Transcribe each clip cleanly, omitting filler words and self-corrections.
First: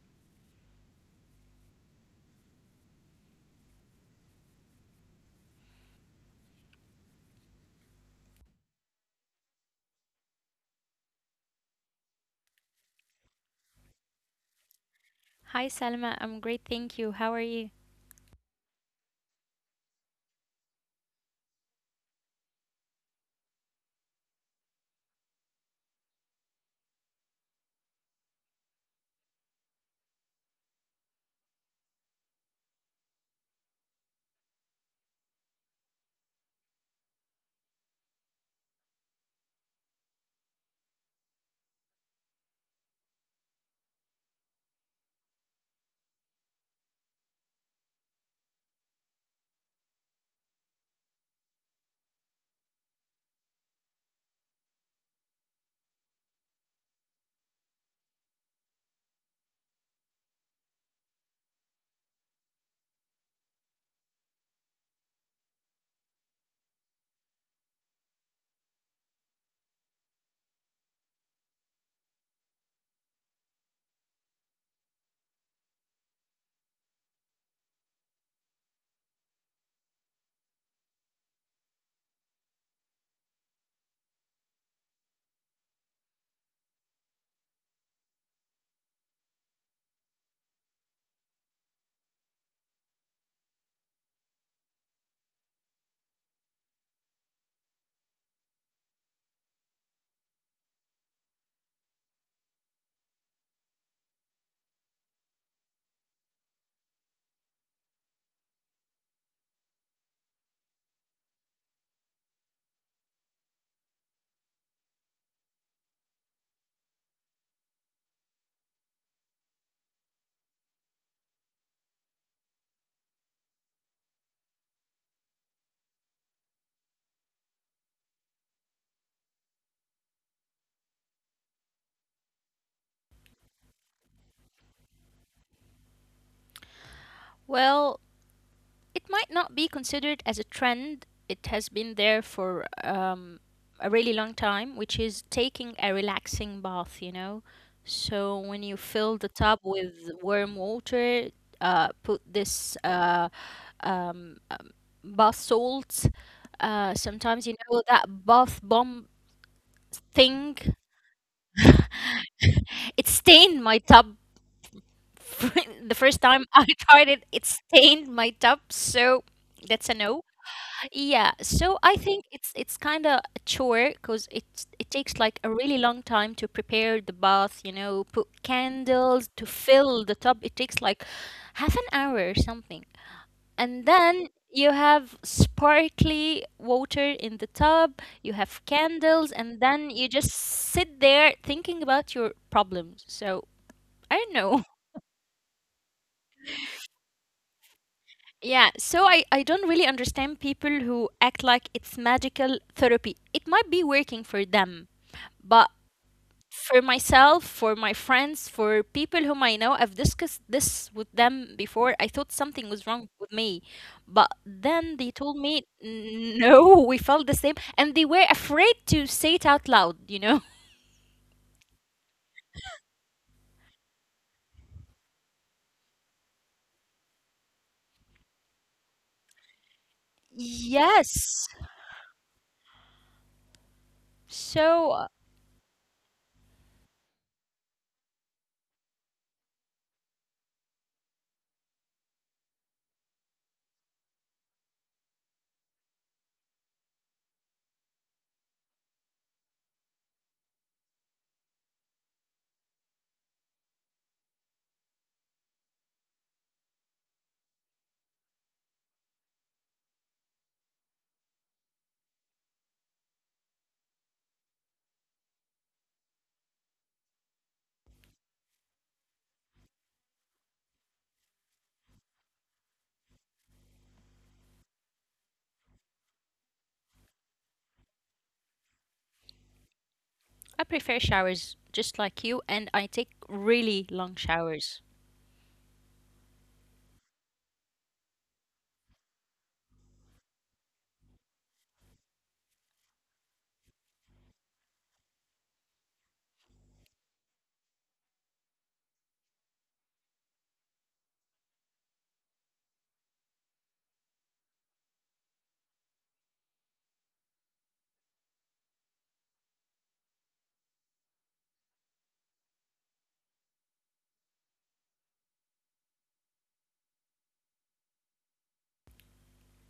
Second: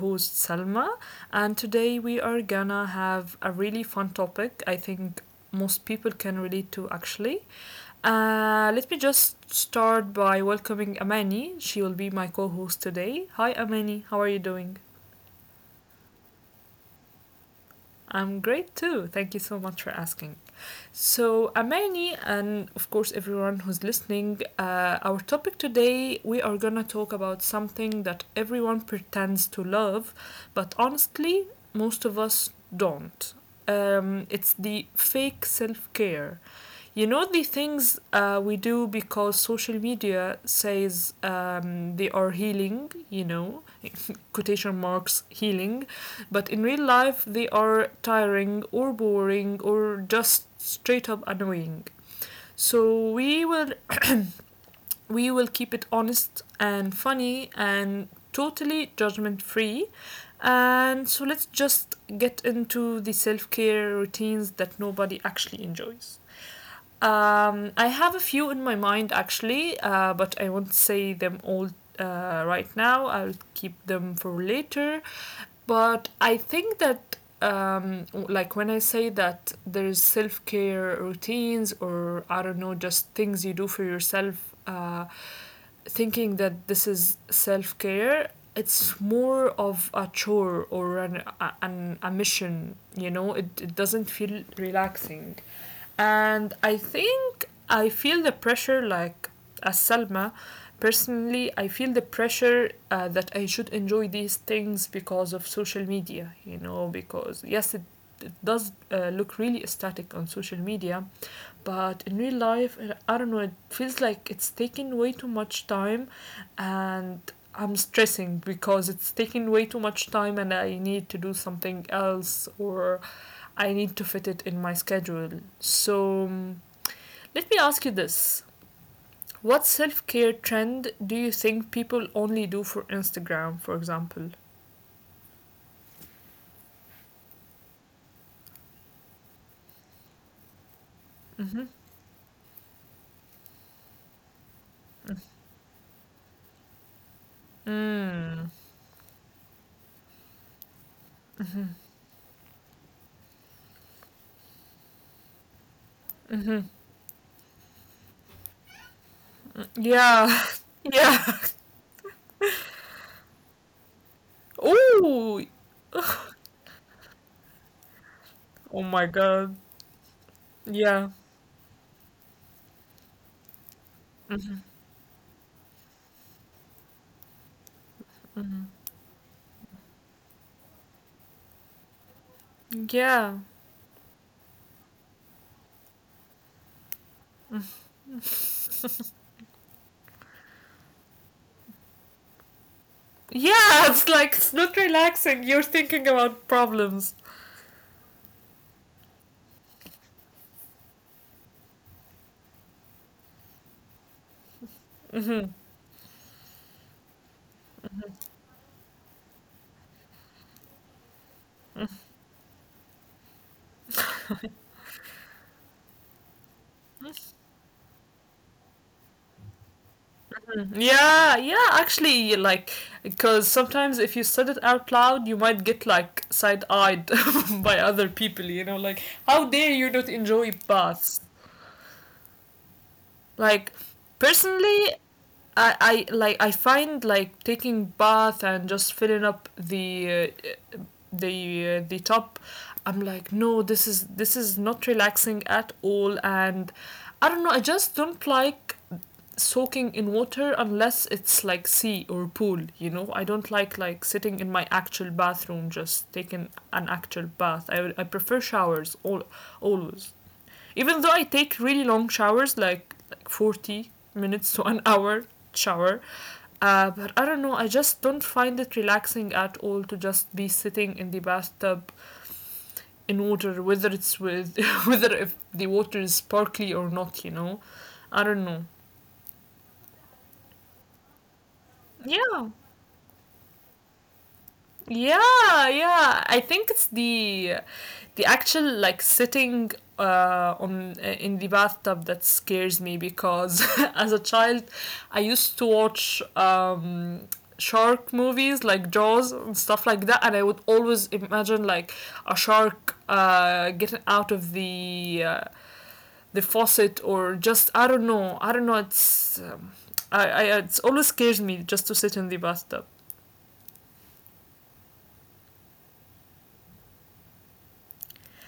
host Salma, and today we are gonna have a really fun topic. I think most people can relate to actually. Let me just start by welcoming Amani. She will be my co host today. Hi, Amani, how are you doing? Hi, Salma. I'm great, thank you. How are you? I'm great too. Thank you so much for asking. So, Amani, and of course, everyone who's listening, our topic today we are gonna talk about something that everyone pretends to love, but honestly, most of us don't. It's the fake self care. You know, the things we do because social media says they are healing, you know, quotation marks healing, but in real life they are tiring or boring or just straight up annoying. So we will we will keep it honest and funny and totally judgment free. And so let's just get into the self-care routines that nobody actually enjoys. I have a few in my mind actually, but I won't say them all right now. I'll keep them for later. But I think that, like, when I say that there's self care routines or I don't know, just things you do for yourself, uh, thinking that this is self care, it's more of a chore or a mission, you know, it doesn't feel relaxing. And I think I feel the pressure, like as Salma, personally, I feel the pressure that I should enjoy these things because of social media, you know, because yes, it does look really aesthetic on social media, but in real life, I don't know, it feels like it's taking way too much time and I'm stressing because it's taking way too much time and I need to do something else or I need to fit it in my schedule. So, let me ask you this. What self care trend do you think people only do for Instagram, for example? Well, it might not be considered as a trend. It has been there for Mm-hmm. A really long time, which is taking a relaxing bath, you know? So when you fill the Mm. tub with warm water, put this um, bath salts. Sometimes, Mm-hmm. That bath bomb thing. Yeah. Yeah. It stained my tub the first Oh. time I tried it, it stained my tub, so Oh my that's a no. god. Yeah, so Yeah. I think it's kind of a chore because it takes like Mm-hmm. a really long time to prepare the bath, put candles to Mm-hmm. fill the tub. It takes like half an hour or something. And Yeah. then you have sparkly water in the tub, you have candles, and then you just sit there thinking about your problems. So I don't know. Yeah, it's like it's not relaxing. You're thinking about problems. Yeah, so I don't really understand people who act like it's magical therapy. It might be working for them, but Mm-hmm. for myself, for my friends, for people whom I know, I've discussed this with them before. I thought something was wrong with me, but then they told me, no, we felt the same, and they were afraid to say it out loud, you know? Yeah, yeah, actually, like, because sometimes if you said it out loud, you might get, like, side eyed by other people, you know, like, how dare you not enjoy Yes. baths? Like, So personally, I like I find like taking bath and just filling up the top. I'm like, no, this is not relaxing at all. And I don't know, I just don't like soaking in water unless it's like sea or pool, you know. I don't like sitting in my actual bathroom just taking an actual bath. I prefer showers all, always, even though I take really long showers, like 40 minutes to an hour shower. But I don't know, I just don't find it relaxing at all to just be sitting in the bathtub in water whether it's with whether if the water is sparkly or not, you know. I don't know. I prefer showers just like you, and I take Yeah. really long showers. Yeah, yeah. I think it's the actual like sitting on in the bathtub that scares me because as a child I used to watch shark movies like Jaws and stuff like that, and I would always imagine like a shark getting out of the faucet or just I don't know. I don't know. It's I it's always scares me just to sit in the bathtub.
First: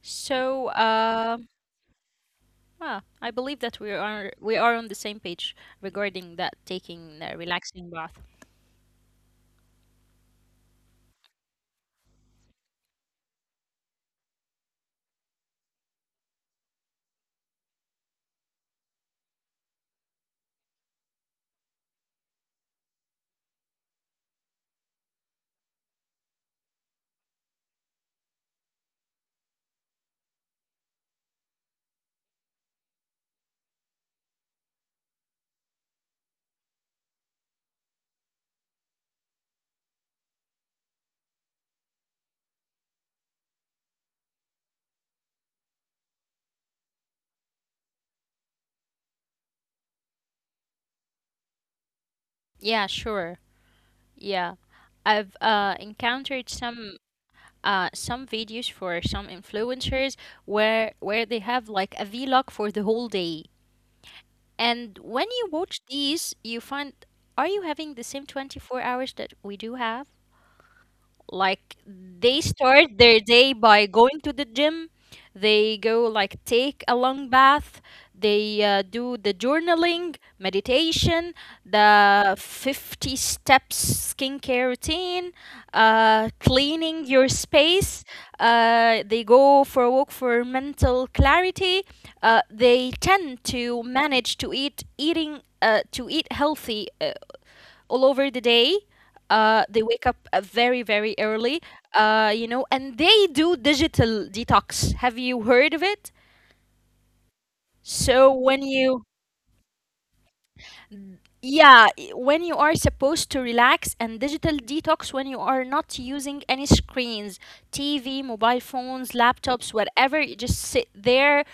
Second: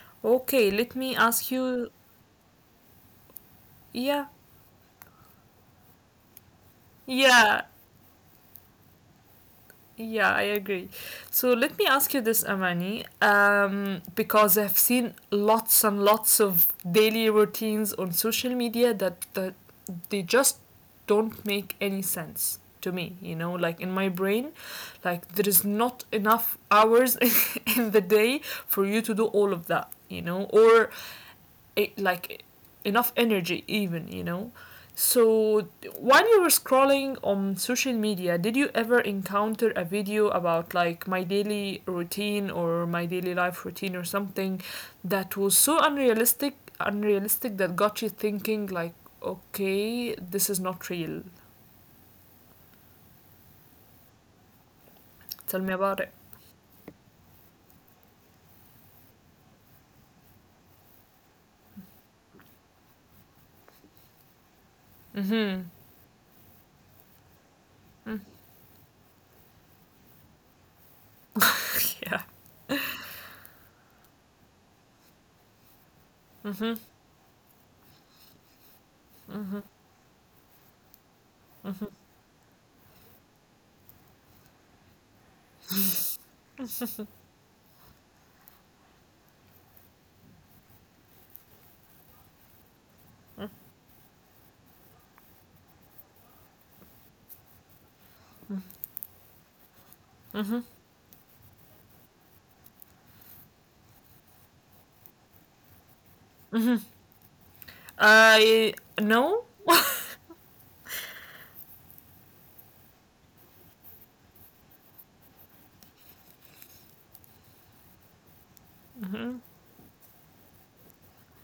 So, Okay, let me ask you. I believe that we Yeah, are we are on the same page regarding that taking a yeah, relaxing bath. yeah, I agree. So let me ask you this, Amani, because I've seen lots and lots of daily routines on social media that, that they just don't make any sense to me, you know, like in my brain, like there is not enough hours in the day for you to do all of that, you know, or it, like enough energy even, you know. So while you were scrolling on social media, did you ever encounter a video about like my daily routine or my daily life routine or something that was so unrealistic that got you thinking like, okay, this is not real? Yeah, sure. Yeah. I've Tell me about it. encountered some videos for some influencers where they have like a vlog for the whole day. And when you Mhm. watch these, you find, are you having the same Mm. 24 hours that we do have? Like they start their day by going to the gym. They go like take Mhm. a long bath. They do the Mhm. journaling, meditation, Mhm. the 50 steps skincare routine, cleaning your space. They go for a walk for mental clarity. They tend to manage to eat healthy all over the day. They wake up Mhm. very, very early, and they do digital detox. Have you heard of it? So when I. you, No. yeah, when you are supposed to relax and digital detox when you are not using any screens, TV, mobile phones, Mhm. laptops, whatever, you just sit there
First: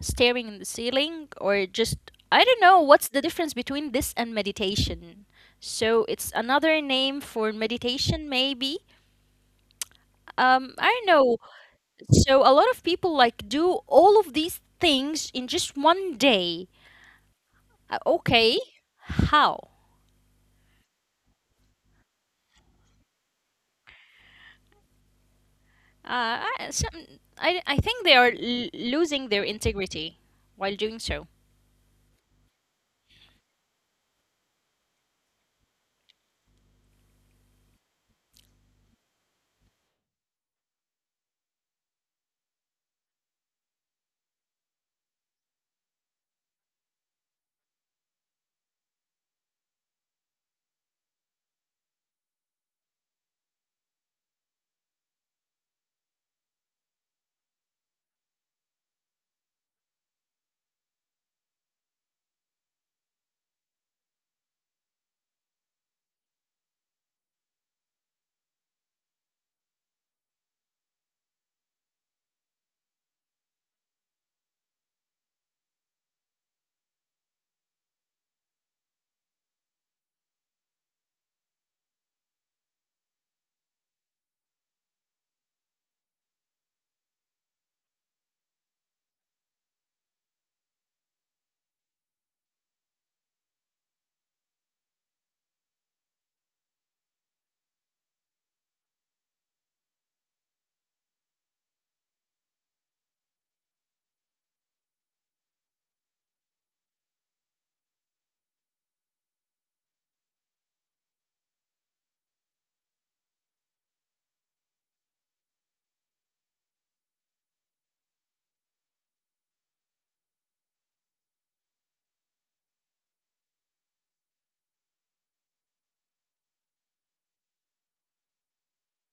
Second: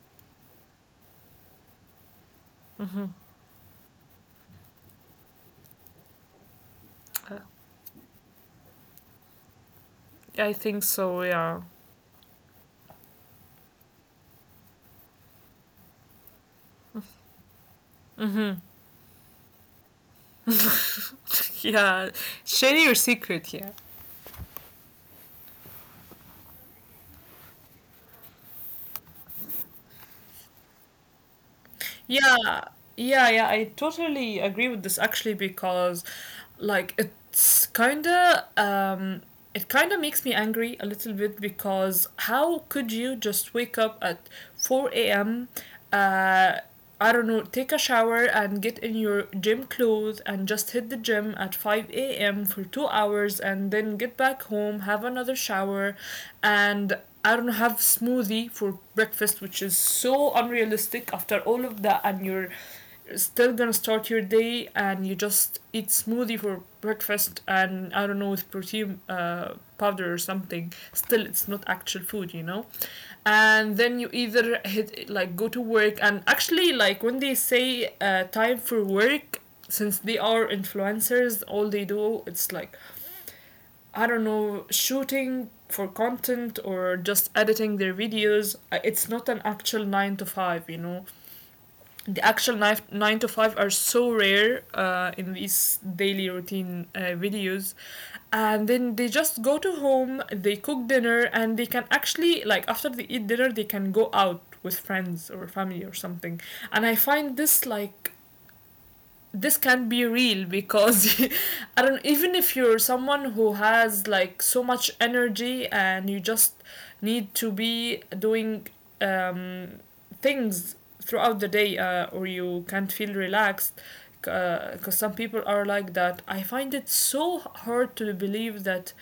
staring in the ceiling or just, I don't know, what's Mhm. the difference between this and meditation? So it's another name Uh, for meditation, maybe. I think I don't so, know. yeah. So a lot of people like do all of these things in just one day. Okay, how? Yeah. Share your secret, yeah. Uh, I, some, I think they are losing their integrity while doing so. Yeah, yeah, yeah, I totally agree with this actually, because like it's kind of it kind of makes me angry a little bit because how could you just wake up at 4 a.m uh I don't know, take a shower and get in your gym clothes and just hit the gym at 5 a.m. for 2 hours and then get back home, have another shower, and I don't have smoothie for breakfast, which is so unrealistic after all of that, and you're still gonna start your day and you just eat smoothie for breakfast and I don't know with protein powder or something. Still, it's not actual food, you know. And then you either hit like go to work and actually like when they say time for work, since they are influencers, all they do it's like I don't know, shooting for content or just editing their videos. It's not an actual nine to five, you know. The actual nine to five are so rare in these daily routine videos. And then they just go to home, they cook dinner, and they can actually, like, after they eat dinner, they can go out with friends or family or something. And I find this, like, this can be real because I don't even if you're someone who has like so much energy and you just need to be doing um things throughout the day or you can't feel relaxed because some people are like that. I find it so hard to believe that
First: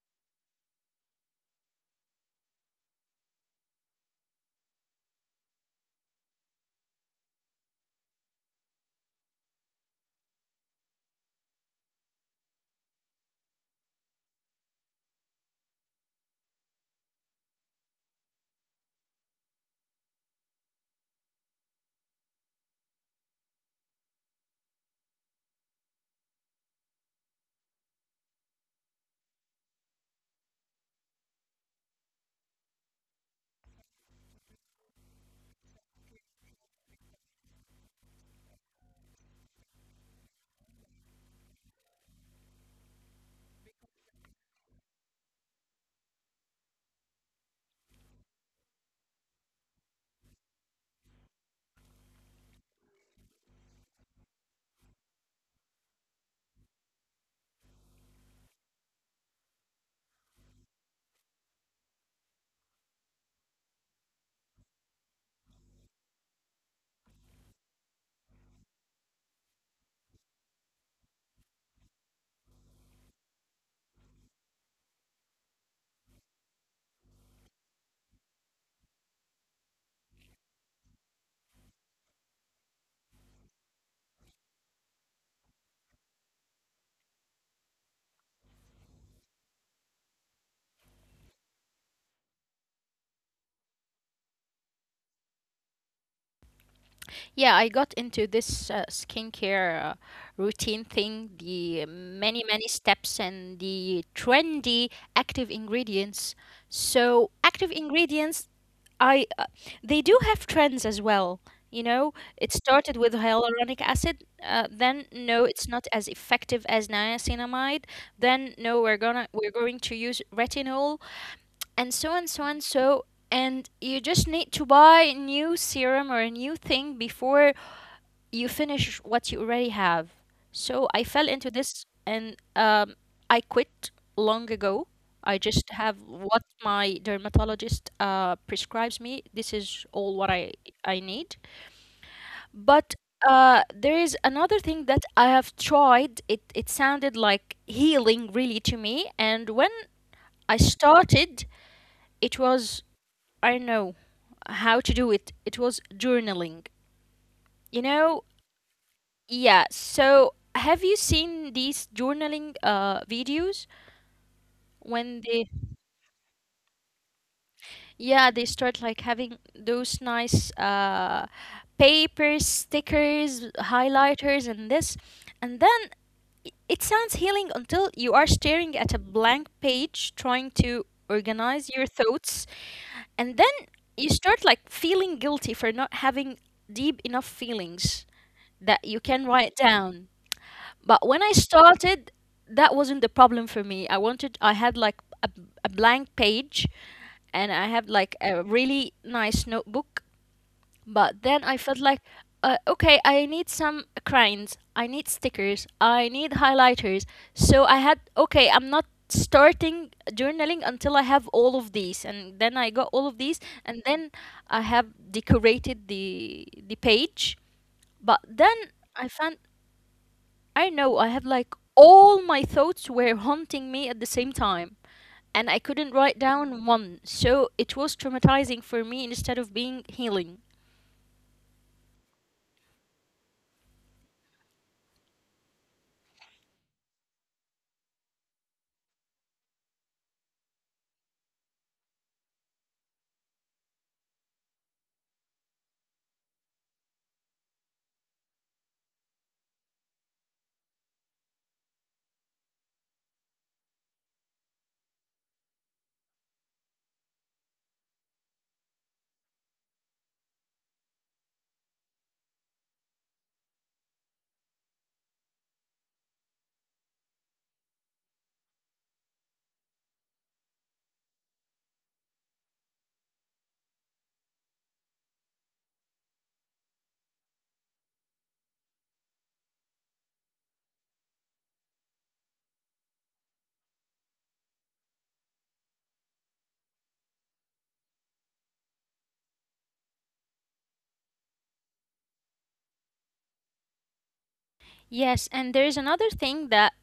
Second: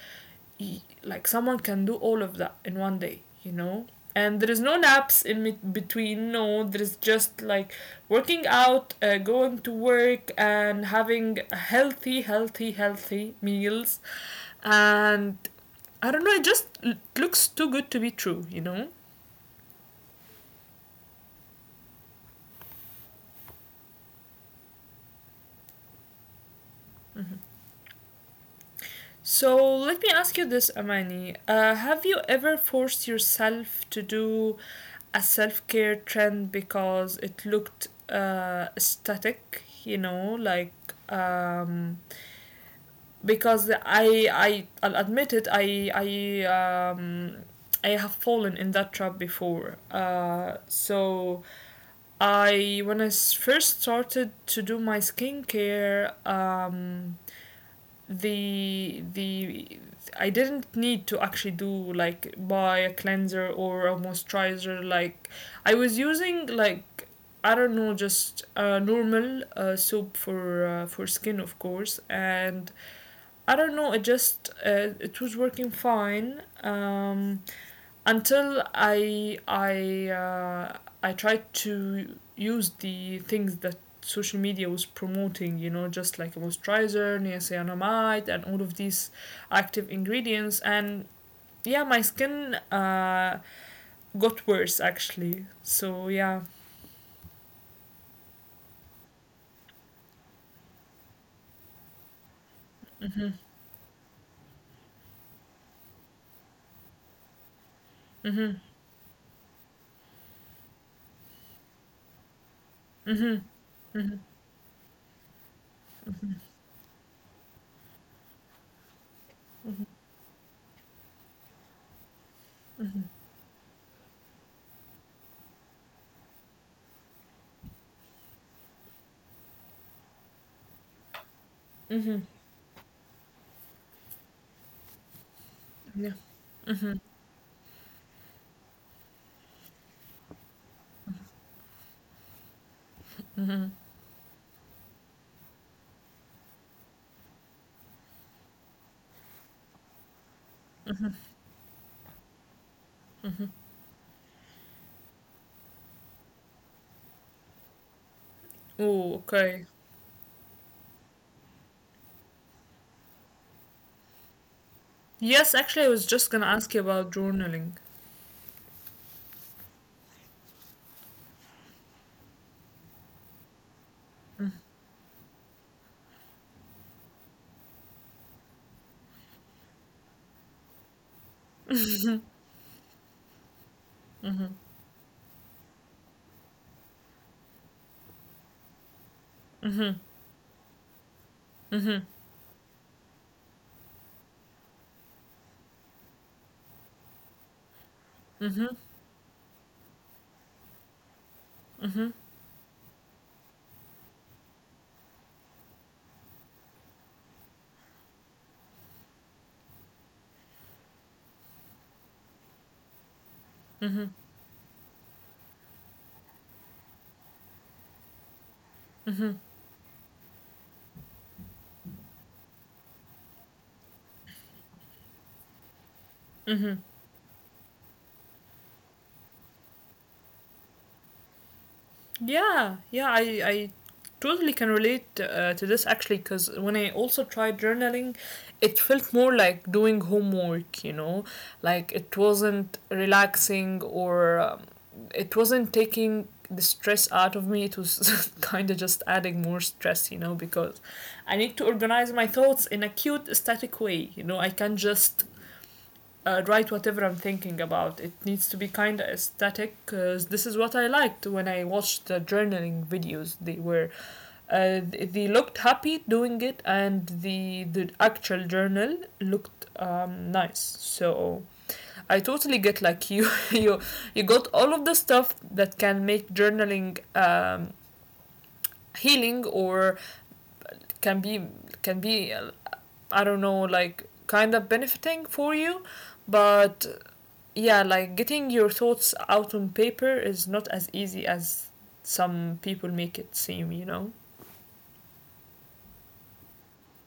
like someone can do all of that in one day, you know. And there is no naps in between. No, there's just like working out, going to work and having healthy meals. And I don't know, it just looks too good to be true, you know. So let me ask you this, Amani. Have you ever forced yourself to do a self care trend because it looked aesthetic? You know, like um, because I'll admit it. Um, I have fallen in that trap before. So. I when I first started to do my skincare, the I didn't need to actually do like buy a cleanser or a moisturizer. Like I was using like I don't know just a normal soap for skin of course, and I don't know it just it was working fine. Until I tried to use the things that social media was promoting, you know, just like a moisturizer, niacinamide, and all of these active ingredients, and yeah, my skin got worse actually. So yeah. Yeah, I got into this skincare routine thing, the many, many steps and the trendy active ingredients. So, Mhm. active ingredients I they do have trends as well. Mhm. It started with Mhm. hyaluronic acid. Then Mhm. no, it's not as effective as niacinamide. Then no, we're going to use retinol and so Mhm. and so and so. And you just need to buy a new serum or a new thing before you finish what you already have. So I fell Mhm. into this and I quit long ago. I Yeah. just have Mhm. what my dermatologist prescribes me. This is all what I need. But Mhm. There is another thing that I have tried. It sounded like healing really to me. And when I started, it was, Mhm. I don't know how to do it. It was journaling. You know? Oh, okay. Yeah, so have you seen these journaling videos Yes, when actually, I they was just gonna ask you about journaling. yeah, they start like having those nice papers, stickers, highlighters and this. And then it sounds healing until you are staring at a blank page trying to organize your thoughts and then you start like feeling guilty for not having deep enough feelings that you can write down. But when I Mm-hmm. started, that wasn't the problem for me. I had like a blank page and I had like Mm-hmm. a really nice notebook. But then Mm-hmm. I felt like, okay, I need some crayons, I need stickers, I need highlighters. So okay, I'm not starting journaling until I have all of these. And then I got all of these Mm-hmm. Mm-hmm. and then I have decorated the page. But then I found I know I had like all my thoughts were haunting me at the same time, and I couldn't Mm-hmm. write down one, so it was traumatizing for me instead of being healing. Yeah, yeah, I totally can relate to this actually because when I also tried journaling, it felt more like doing homework, you know, like it wasn't relaxing or it wasn't taking the stress out of me. It was kind of just adding more stress, you know, because I need to organize my thoughts in a cute, static way, you know, I can't just write whatever I'm thinking about. It needs to be kind of aesthetic because this is what I liked when I watched the journaling videos. They were, uh, they looked happy doing it, and the actual journal looked nice. So I totally get like you you got all of the stuff that can make journaling healing or can be can be I don't know like kind of benefiting for you, but yeah, like getting your thoughts out on paper is not as easy as some people make it seem, you know? Yes, and there's another thing that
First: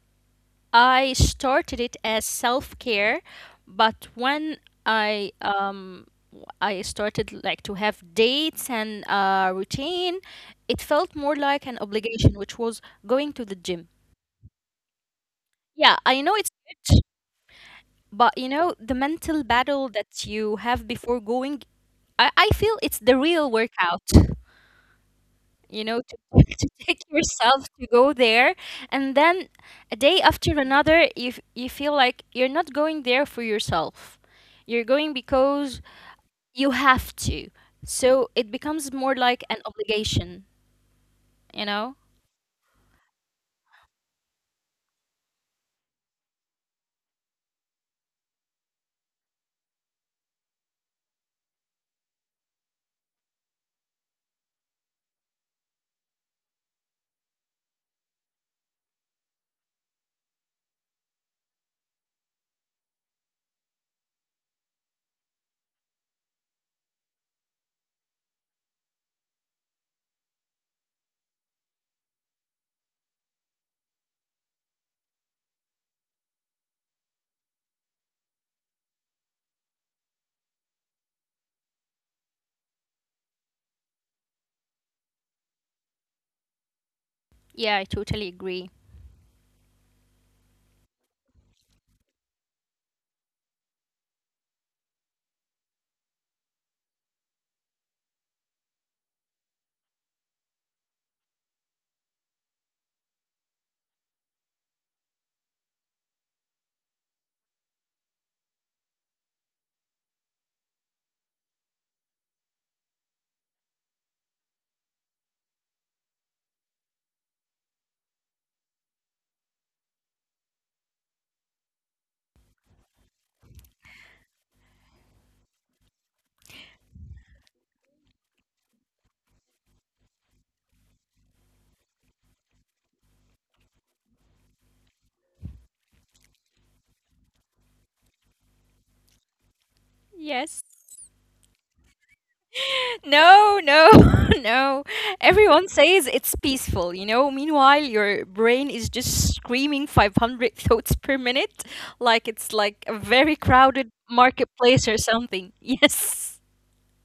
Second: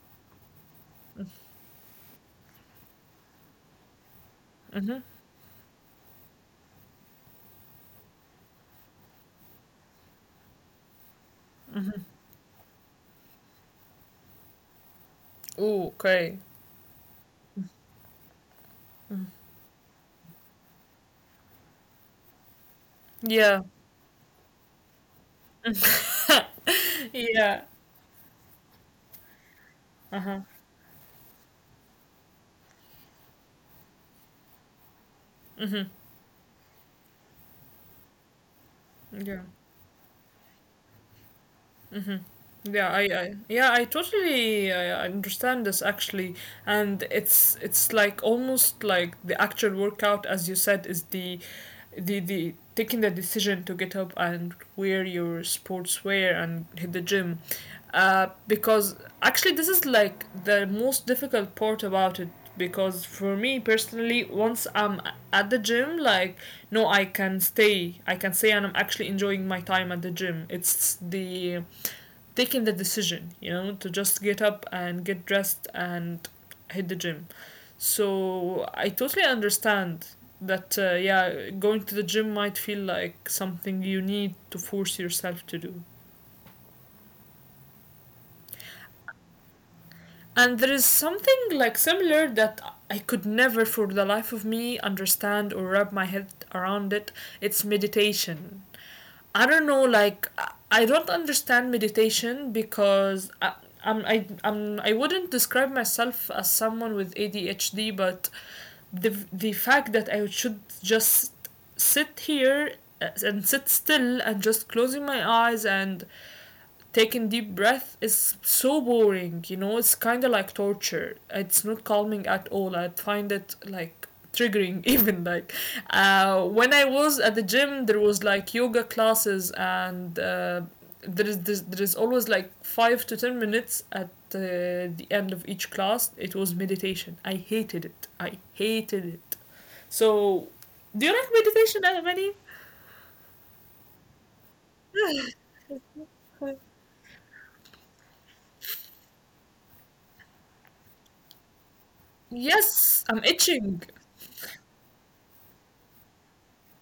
I started it as self-care, but when Mm-hmm. I um I started like to have dates and routine, it felt more like an obligation, which was going to the gym. Ooh, Yeah, I know okay. it's good. But the mental battle that you have before going, I feel it's the real Yeah. workout, to, to take Yeah. yourself to go there. And then a day Uh-huh. after another, you feel like you're not going there for yourself. You're going because you have to. So it becomes more like Yeah. an obligation, you know? Yeah, I yeah, I totally understand this actually, and it's like almost like the actual workout, as you said, is the taking the decision to get up and wear your sportswear and hit the gym because actually this is like the most difficult part about it because for me personally once I'm at the gym like no I can stay and I'm actually enjoying my time at the gym. It's the taking the decision, you know, to just get up and get dressed and hit the gym. So I totally understand that, yeah, going to the gym might feel like something you need to force yourself to do. Yeah, I totally agree. And there is something like similar that I could never for the life of me understand or wrap my head around it. It's meditation. I don't know, don't understand meditation because I wouldn't describe myself as someone with ADHD, but the fact that I should just sit here and sit still and just closing my eyes and taking deep breath is so boring, you know? It's kind of like torture. It's not calming at all. I find it like triggering even like when I was at the gym there was like yoga classes, and there is always like 5 to 10 minutes at uh, the end of each class it was meditation. I hated it. I hated it. Yes. So do you like meditation, Amani? No, no, no. Everyone says it's peaceful. Meanwhile, your brain is just screaming 500 thoughts per minute, like it's like a Yes, very I'm crowded itching. marketplace or something. Yes.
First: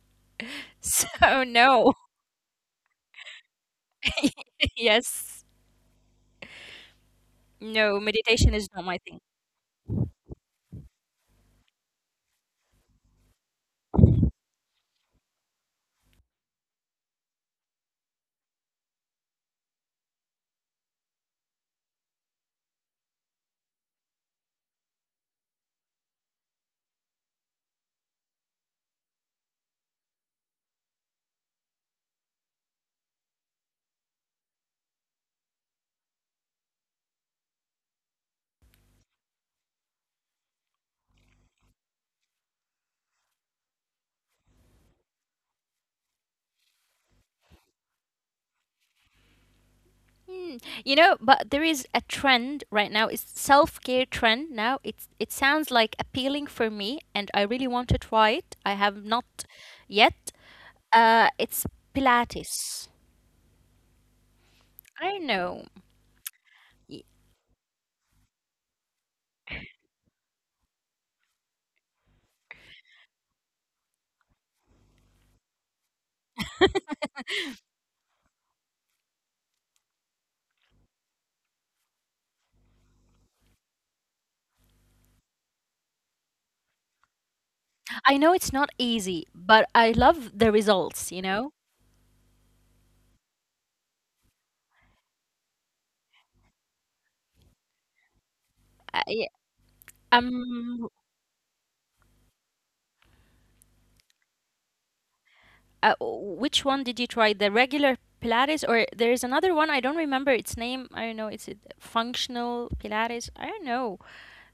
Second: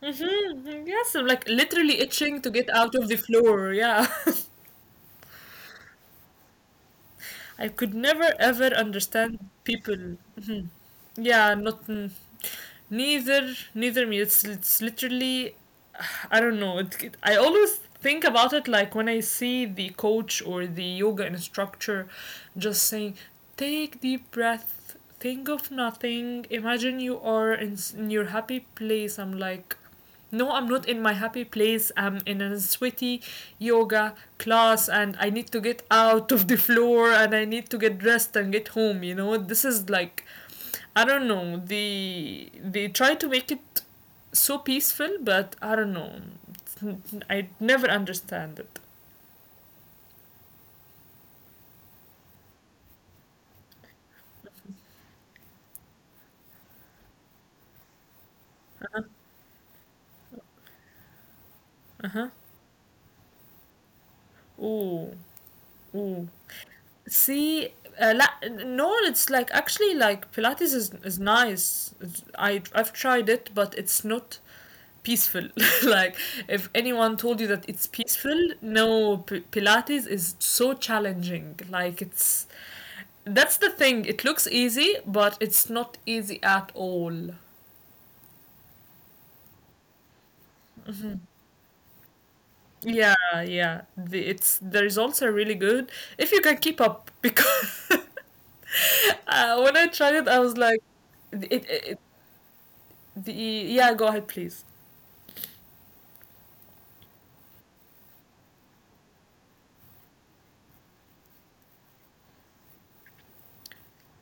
Mhm, mhm. Yes, I'm So, like no. literally itching to get out of the floor. Yeah. Yes. I could No, never meditation ever is not my thing. understand people. Yeah, not neither. Neither me. It's literally, I don't know. I always think about it like when I see the coach or the yoga instructor, just saying, "Take deep breath, think of nothing, imagine you are in, in your happy place." I'm like, no, I'm not in my happy place. I'm in a sweaty yoga class and I need to get out of the floor and I need to get dressed and get home, you know? This is like I don't know. They try to make it so peaceful, but I don't know. I never understand it. Hmm. But there is a trend right now. It's self-care trend now. It sounds like appealing for me, and I really want to try it. I have not yet. It's Pilates. Ooh, I know. ooh. Y- See, no, it's like actually like Pilates is nice. I I've tried it, but it's not peaceful. Like if anyone told you that it's peaceful, no, Pilates is so challenging. Like it's that's the thing. It looks easy, but it's not easy at all. I know it's not easy, but I love the results, you know? Yeah, yeah. It's the results are really good if you can keep up because I, when I tried it, I was like, um, it- the yeah. Go ahead, please. Which one did you try? The regular Pilates, or there is another one, I don't remember its name. I don't know. It's a functional Pilates. I don't know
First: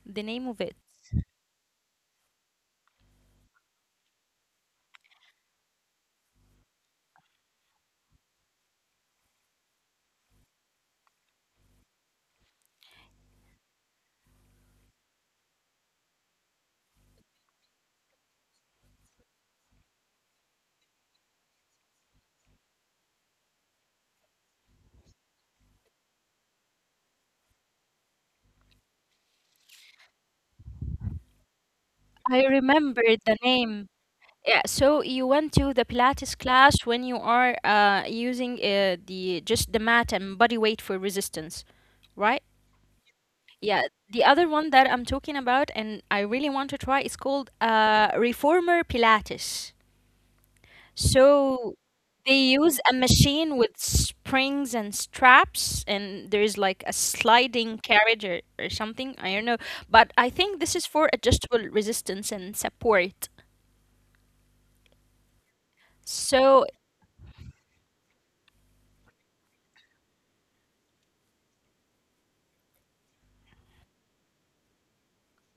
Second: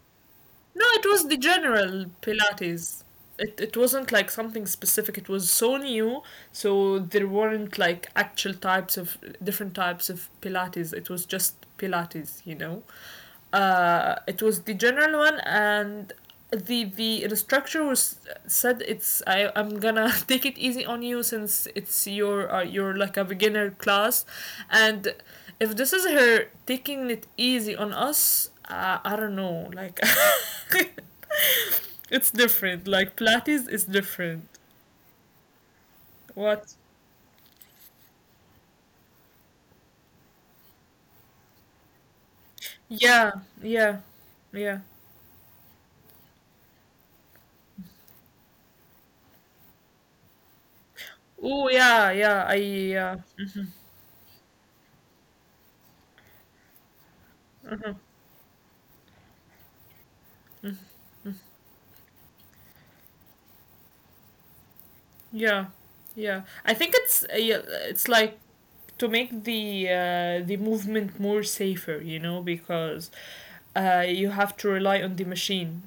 the name of it. No, it was the general Pilates. It wasn't like something specific. It was so new, so there weren't like actual types of different types of Pilates. It was just Pilates, you know. It was the general one, and the instructor was said it's I'm gonna take it easy on you since it's your you're like a beginner class, and if this is her taking it easy on us, I don't know. Like, it's I different. Like, remember Pilates the is name. different. Yeah, so you went to the Pilates What? class when you are using the just the mat and body weight for resistance, right? Yeah, yeah, Yeah, the yeah. other one that I'm talking about and I really want to try is called Reformer Pilates. Oh, So yeah, yeah. I they use yeah, a machine with springs and straps, and there is like a uh-huh. sliding carriage or something. I don't know. But I think this is for adjustable resistance and support. Yeah, yeah. I think So, it's yeah, it's like to make the movement more safer, you know, because you have to rely on the machine,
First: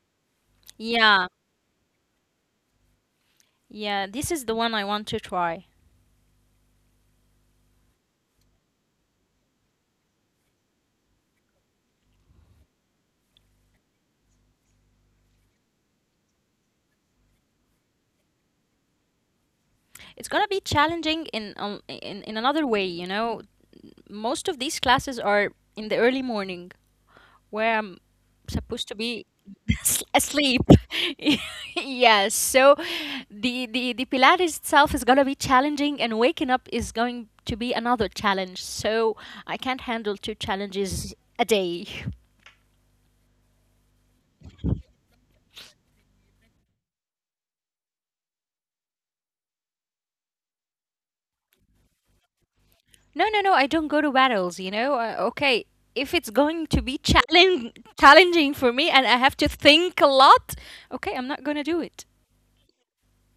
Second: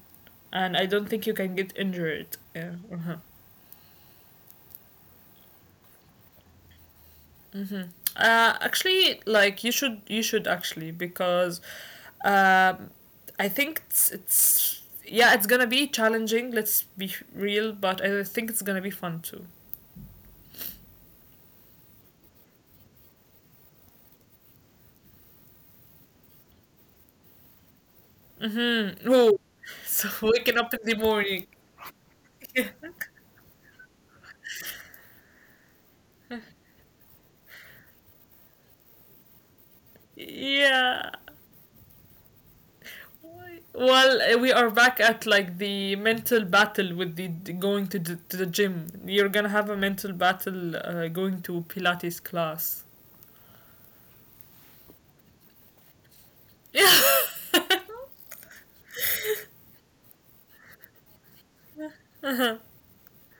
and I don't yeah, think you can get injured. Yeah. Uh-huh. yeah, this is the one I want to try. Actually, like you should actually because um, I think it's yeah, it's gonna be challenging. Let's be real, but I think it's gonna be fun too. It's gonna be challenging in another way. Most of these classes are in the early morning, where I'm supposed to Mm-hmm. be Oh, so waking asleep. up in the morning. Yes. So the Pilates itself is gonna be challenging, and waking up is going to be another challenge. So I can't handle two Yeah. challenges a day. Well, we are back at like the mental battle with the going to to the gym. You're gonna have a mental battle going to Pilates class. No, no, no. I don't go to battles. Okay. If it's going to be challenge Yeah. challenging for me, and I have to think a lot, okay, I'm not gonna do it.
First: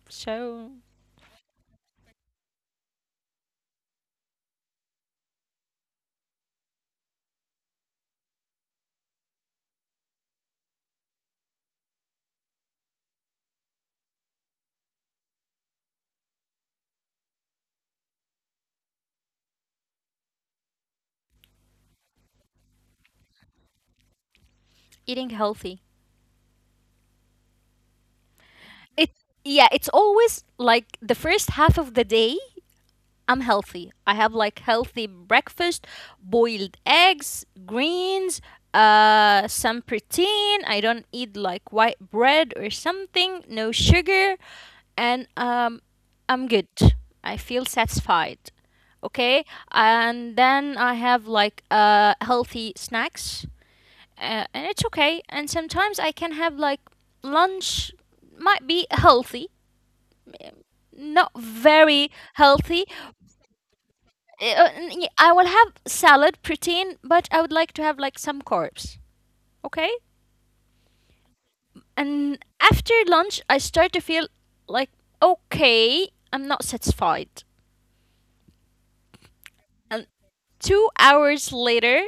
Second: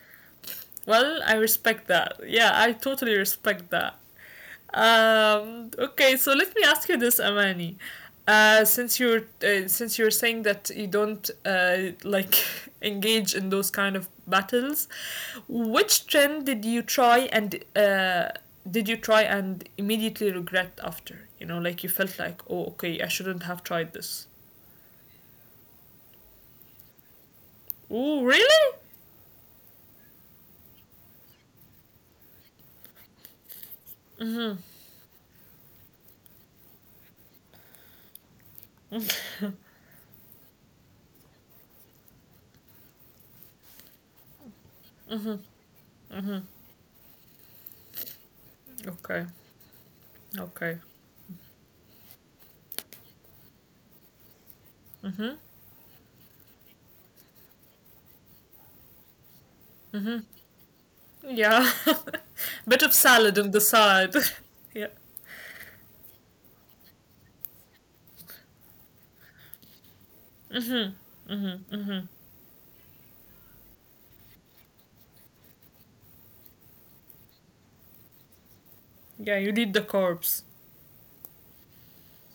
So Well, I respect that. Yeah, I totally respect that. Okay, so let me ask you this, Amani. Since you're saying that you don't like engage in those kind of battles, which trend did you try and immediately regret after? You know, like you felt like, oh, okay, I shouldn't have tried this. eating healthy. Oh, really? It Yeah, it's always like the first half of the day I'm healthy. I have like healthy breakfast, boiled eggs, greens, some protein. I don't eat like white bread or something, no sugar, and I'm good. I feel satisfied. Okay, Okay, and okay. then I have like healthy snacks, and it's Mm-hmm. okay. And sometimes I can have like lunch, might be healthy, not Yeah, very bit of healthy. salad on the side. Yeah. I will have salad, protein, but I would like to have like some carbs. Okay? And after lunch, I start to feel like, okay, I'm not satisfied. Yeah, you need the And corpse. 2 hours later,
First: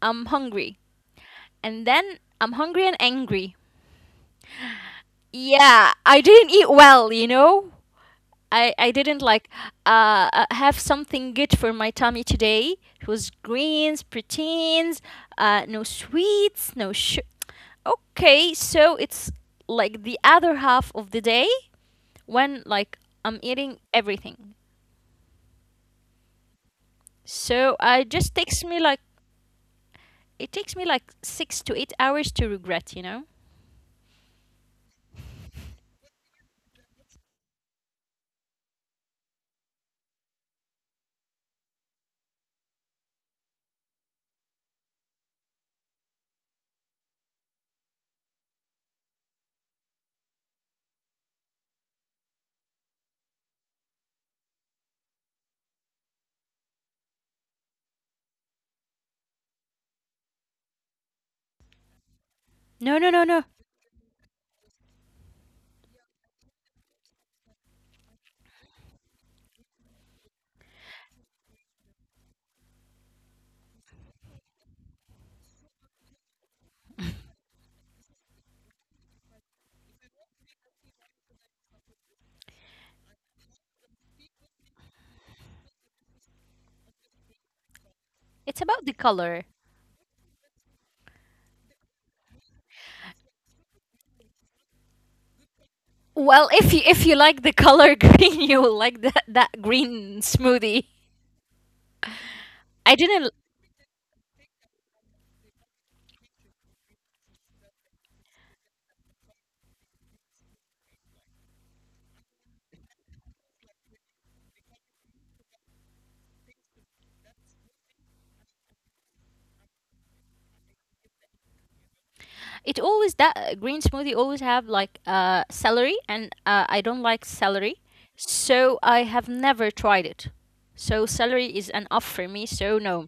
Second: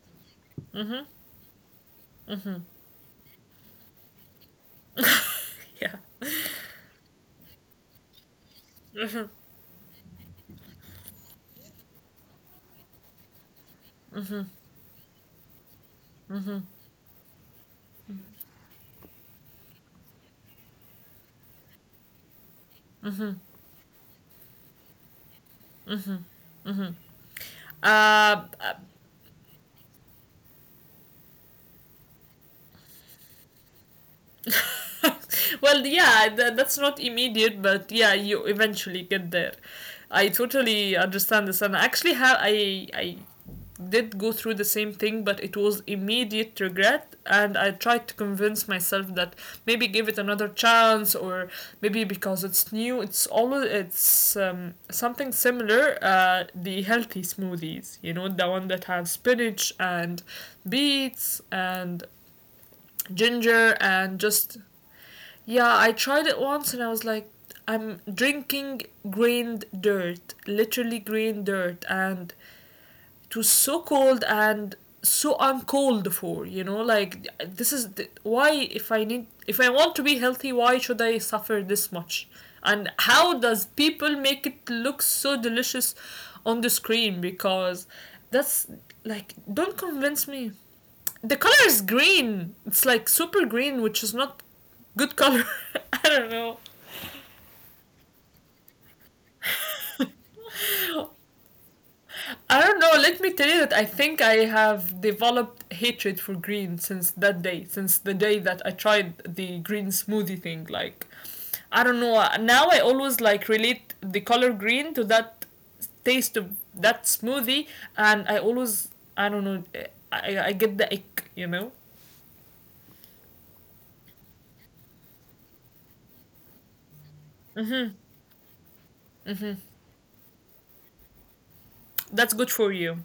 I'm hungry. Mm-hmm. And then I'm Mm-hmm. hungry and angry. Yeah, Yeah. I didn't eat well, you know? I didn't Mm-hmm. like have something good for my tummy today. It was greens, proteins, no Mm-hmm. sweets, no. Okay, so it's like the other half of the day when like Mm-hmm. I'm eating everything. So I just Uh, takes uh, me like it takes me like 6 to 8 hours to regret, you know? well yeah, that's not immediate, but yeah, you eventually get there. I totally understand this, and I actually have I did go through the same thing, but it was immediate regret, and I tried to convince myself that maybe give it another chance, or maybe because it's new. It's always it's something similar. The healthy smoothies, you know, the one that has spinach and beets and No, no, no, no. ginger and just yeah, I tried it once and I was like, I'm drinking grained dirt, literally grained dirt, and it was so cold and so uncalled for, you know? Like this is why if I want to be healthy, why should I suffer this much, and how does people make it look so delicious on the screen? Because It's that's about the like color. don't convince me. The color is green. It's like super green, which is not good color. I Well, don't if you like the color green, you will like that green know. smoothie. I don't know. I Let didn't. me tell you that I think I have developed hatred for green since that day, since the day that I tried the green smoothie thing. Like, I don't know. Now I always like relate the color green to that taste of that smoothie, and I don't know, I get the ick, you know? It always that green smoothie always have like celery, and I don't like celery, so I have never tried it. So celery is an off for That's me. good for So you. no,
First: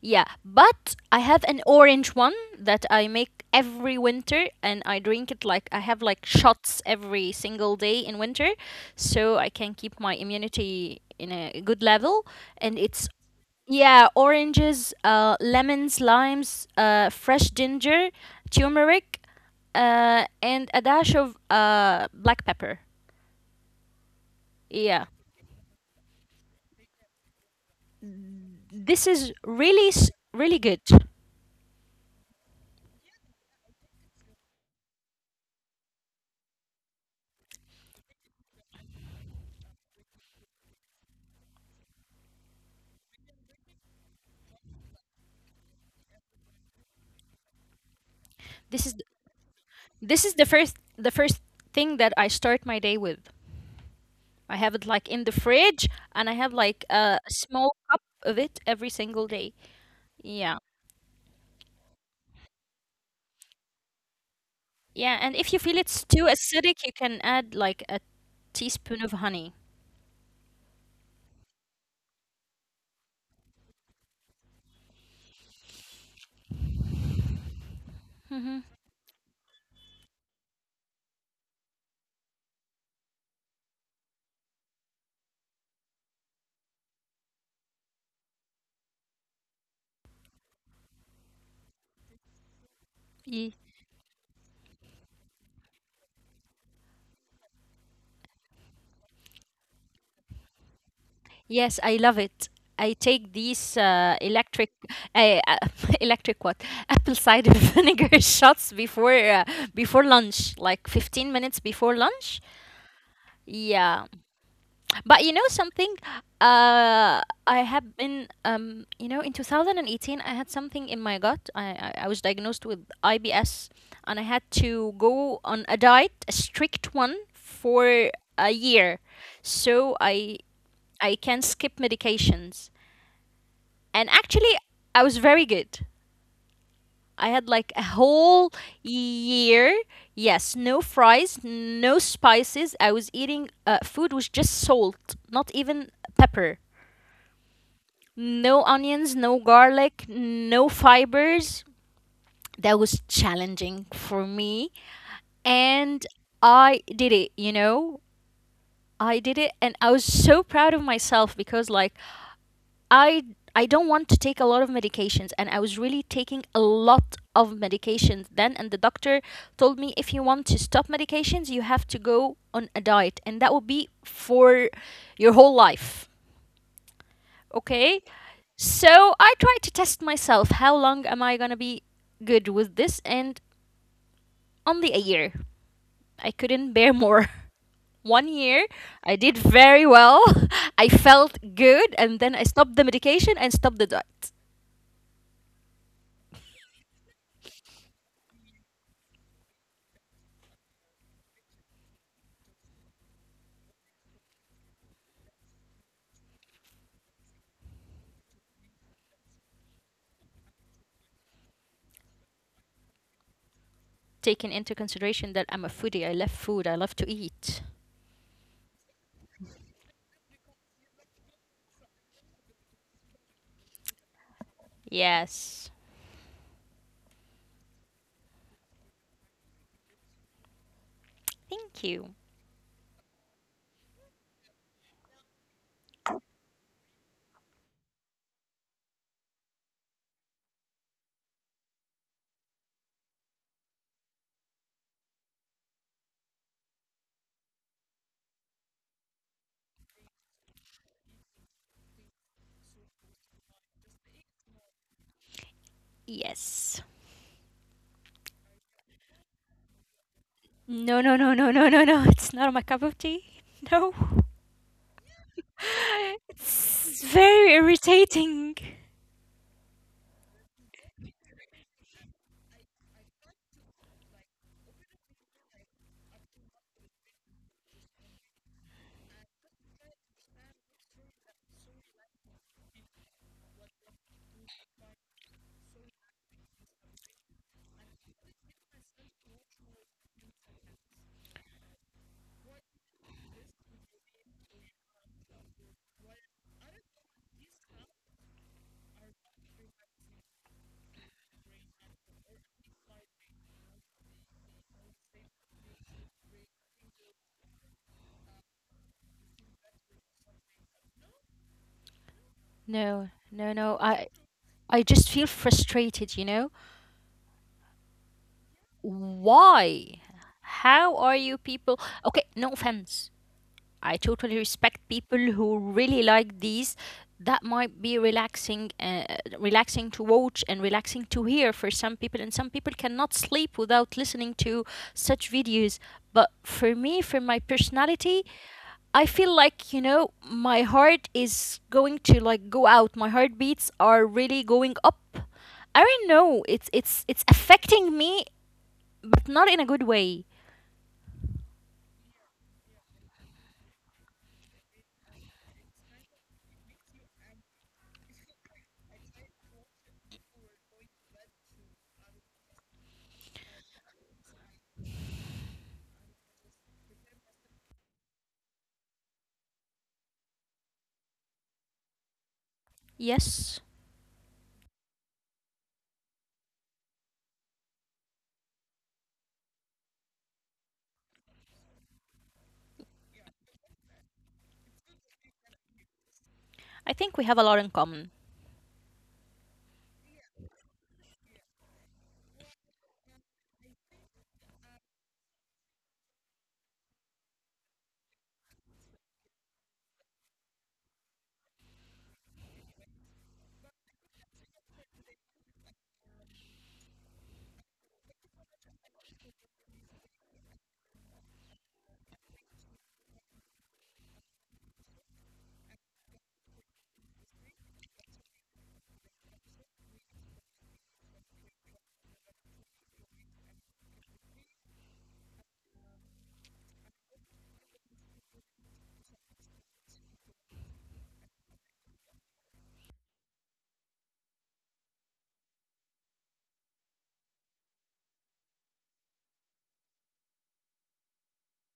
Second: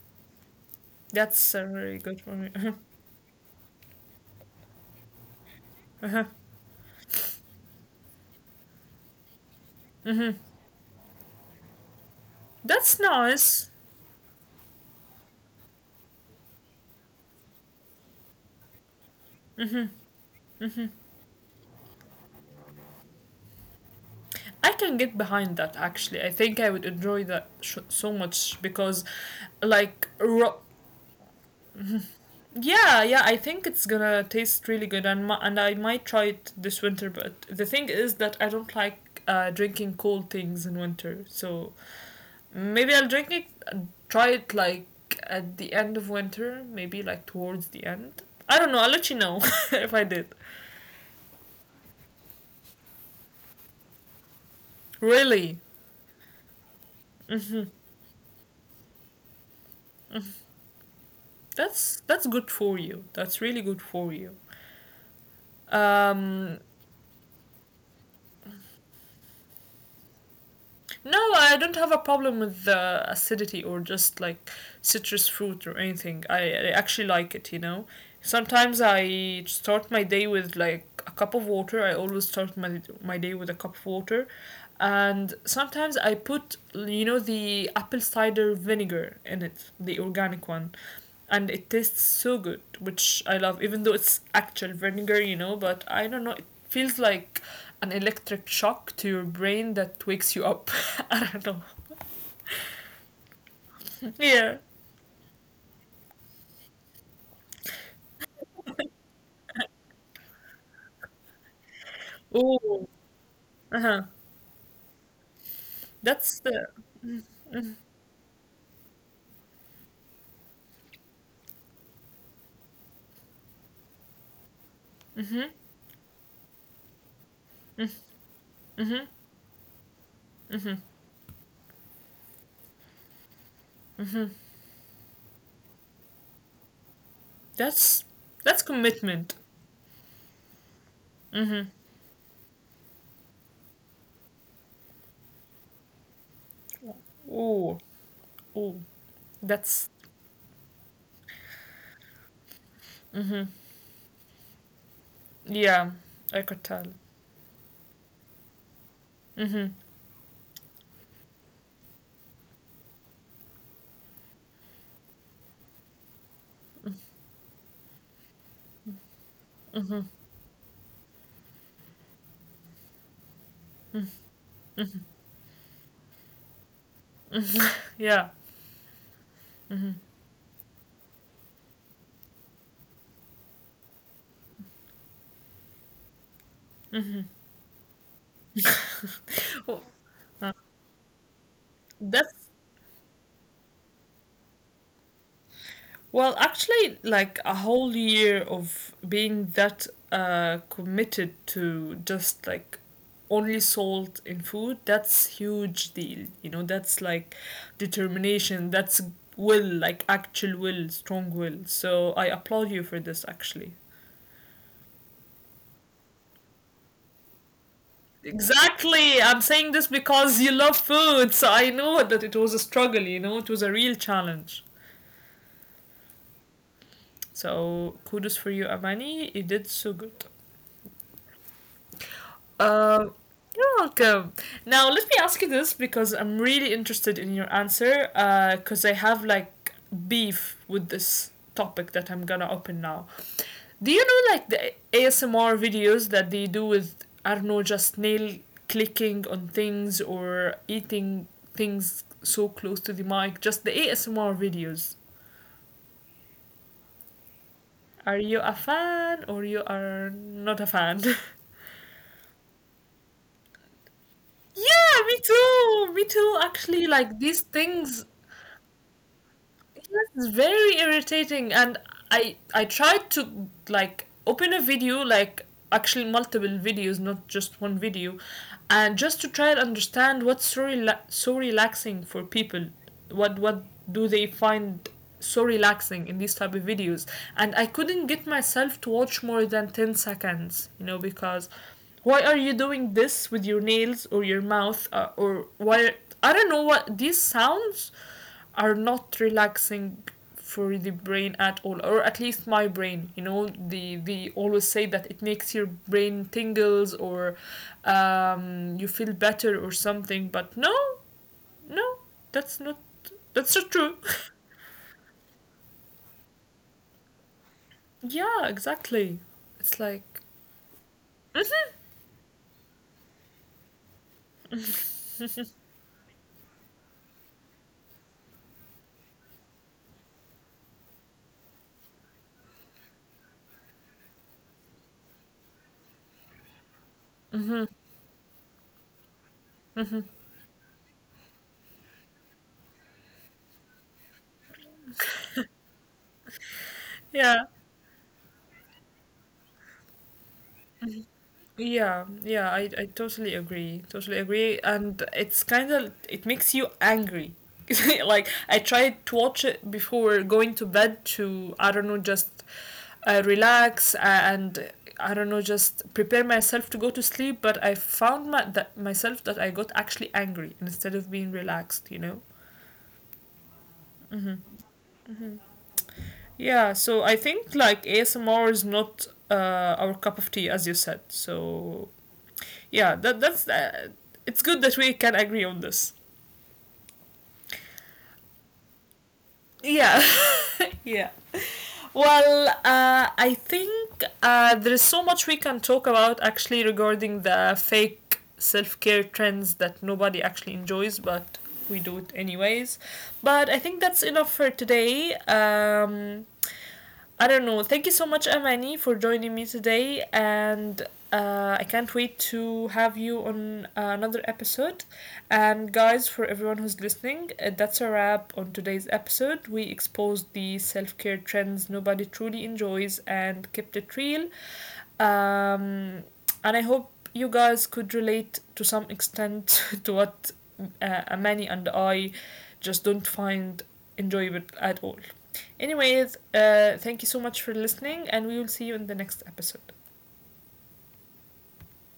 yeah. But I have That's an really orange good for one me. that I make every winter, and I drink it like I have like shots every single day in winter, so I can keep my immunity in a good level. And That's it's nice. yeah, oranges, lemons, limes, fresh ginger, turmeric, and a dash of black pepper. I can Yeah, get behind that actually. I think I would enjoy that so much because, this is really like, s- really good. yeah, yeah. I think it's gonna taste really good, and and I might try it this winter. But the thing is that I don't like drinking cold things in winter, so maybe I'll drink it, uh, try it like at the end of winter, maybe like towards the end. I don't know. This I'll is let you know if I this did. is the first thing that I start my day with. I have it like in the Really, fridge, and I have like a small cup of it every single day. Yeah, that's good for you. That's really good for you. yeah. And if you feel it's too Um, acidic, you can add like a teaspoon of honey. No, I don't have a problem with the acidity or just like citrus fruit or anything. I actually like it, you know. Mm-hmm. Sometimes I start my day with like a cup of water. I always start my day with a cup of water. And sometimes I put, you know, the apple cider vinegar in it, the organic one. And it tastes so good, which I love, even though it's actual vinegar, you know. But I don't know, it feels like an electric shock to your brain that wakes you up. I don't know. Yes, I love it. I take these Yeah. electric, uh, electric what? Apple cider vinegar shots before lunch, like 15 minutes before lunch. Oh, uh-huh. Yeah, but you know something? That's the Uh, I have been, you know, in 2018, I had something in my gut. I was diagnosed with IBS, and I had to go on a diet, a strict one, for a year. So I can skip medications. And actually, I was very good. I had like a that's whole that's commitment. year. Yes, no fries, Mm-hmm. no spices. I was eating food with just salt, not even pepper. Ooh, No ooh, onions, no that's garlic, no fibers. That was mm-hmm. challenging for me. Yeah, And I could tell. I did it, you know? I did it. Mm-hmm. And I was so proud of myself because, like, I I don't want to take a lot of medications and I was really taking a lot of medications then and the doctor told me if you want to stop medications you have to go on a diet and that will be for your whole life. Okay? Yeah, So I tried to test myself how long am I going to be good with this and only a year. I couldn't bear more. One year, I did well, very well. I felt good and that's then I stopped the medication and stopped the diet. well, actually, like a whole year of being that committed to just like only salt in food. That's huge deal. You know, that's like determination. That's will, like actual will, strong will. So I applaud you for this, actually. Taken into consideration that I'm a foodie. I love food. I love to eat. Exactly. I'm saying this because you love food. So I know that it was a struggle, you know, it was a real challenge. Yes. So kudos for you, Amani. You did so good. Thank you. Um, you're welcome. Now, let me ask you this because I'm really interested in your answer. Because I have like beef with this topic that I'm gonna open now. Do you know like the ASMR videos that they do with I don't know just nail clicking on things or eating things so close to the mic? Just the ASMR videos. Yes. Are you a fan or you are not a No, fan? no, no, no, no, no, no. It's not my cup of tea. No. Yeah, me too. Me too. Actually, It's like these very things irritating. that's very irritating. And I tried to like open a video, like actually multiple videos, not just one video, and just to try and understand what's so relaxing for people. What do they find so relaxing in these type of videos? And I couldn't get myself to watch more than 10 seconds, you know, because why are you doing this with your nails or your mouth? Or why I don't know. What these sounds are not relaxing for the brain at all, or at least my brain. You know, the always say that it makes your brain tingles or you feel better or something, but no, no, that's not No, no, that's not no. true. I just feel frustrated, you know? Yeah, exactly. It's Why? like How are you people? Okay, no offense. I totally respect people who really like these. That might be relaxing to watch and relaxing to hear for some people. And some people cannot sleep without listening to such videos. But for me, for my personality, I feel like my heart is going to like go out. My heartbeats are really going up. I don't know. It's yeah. affecting me, but not in a good way. Yeah, yeah, I totally agree. Totally agree. And it's kind of, it makes you angry. Like, I tried to watch it before going to bed to, I don't know, just relax and, I don't know, just prepare myself to go to sleep. But I found that myself that I got actually angry instead of being relaxed, you know? Yes, Yeah, so I think like ASMR is not our cup of tea, as you said. So, yeah, that's it's good that we can agree on this. I think we have a lot in common. Yeah, yeah. Well, I think there is so much we can talk about actually regarding the fake self care trends that nobody actually enjoys, but we do it anyways. But I think that's enough for today. I don't know. Thank you so much, Amani, for joining me today, and I can't wait to have you on another episode. And guys, for everyone who's listening, that's a wrap on today's episode. We exposed the self care trends nobody truly enjoys and kept it real. Um, and I hope you guys could relate to some extent to what Amani and I just don't find enjoyable at all. Anyways, thank you so much for listening, and we will see you in the next episode.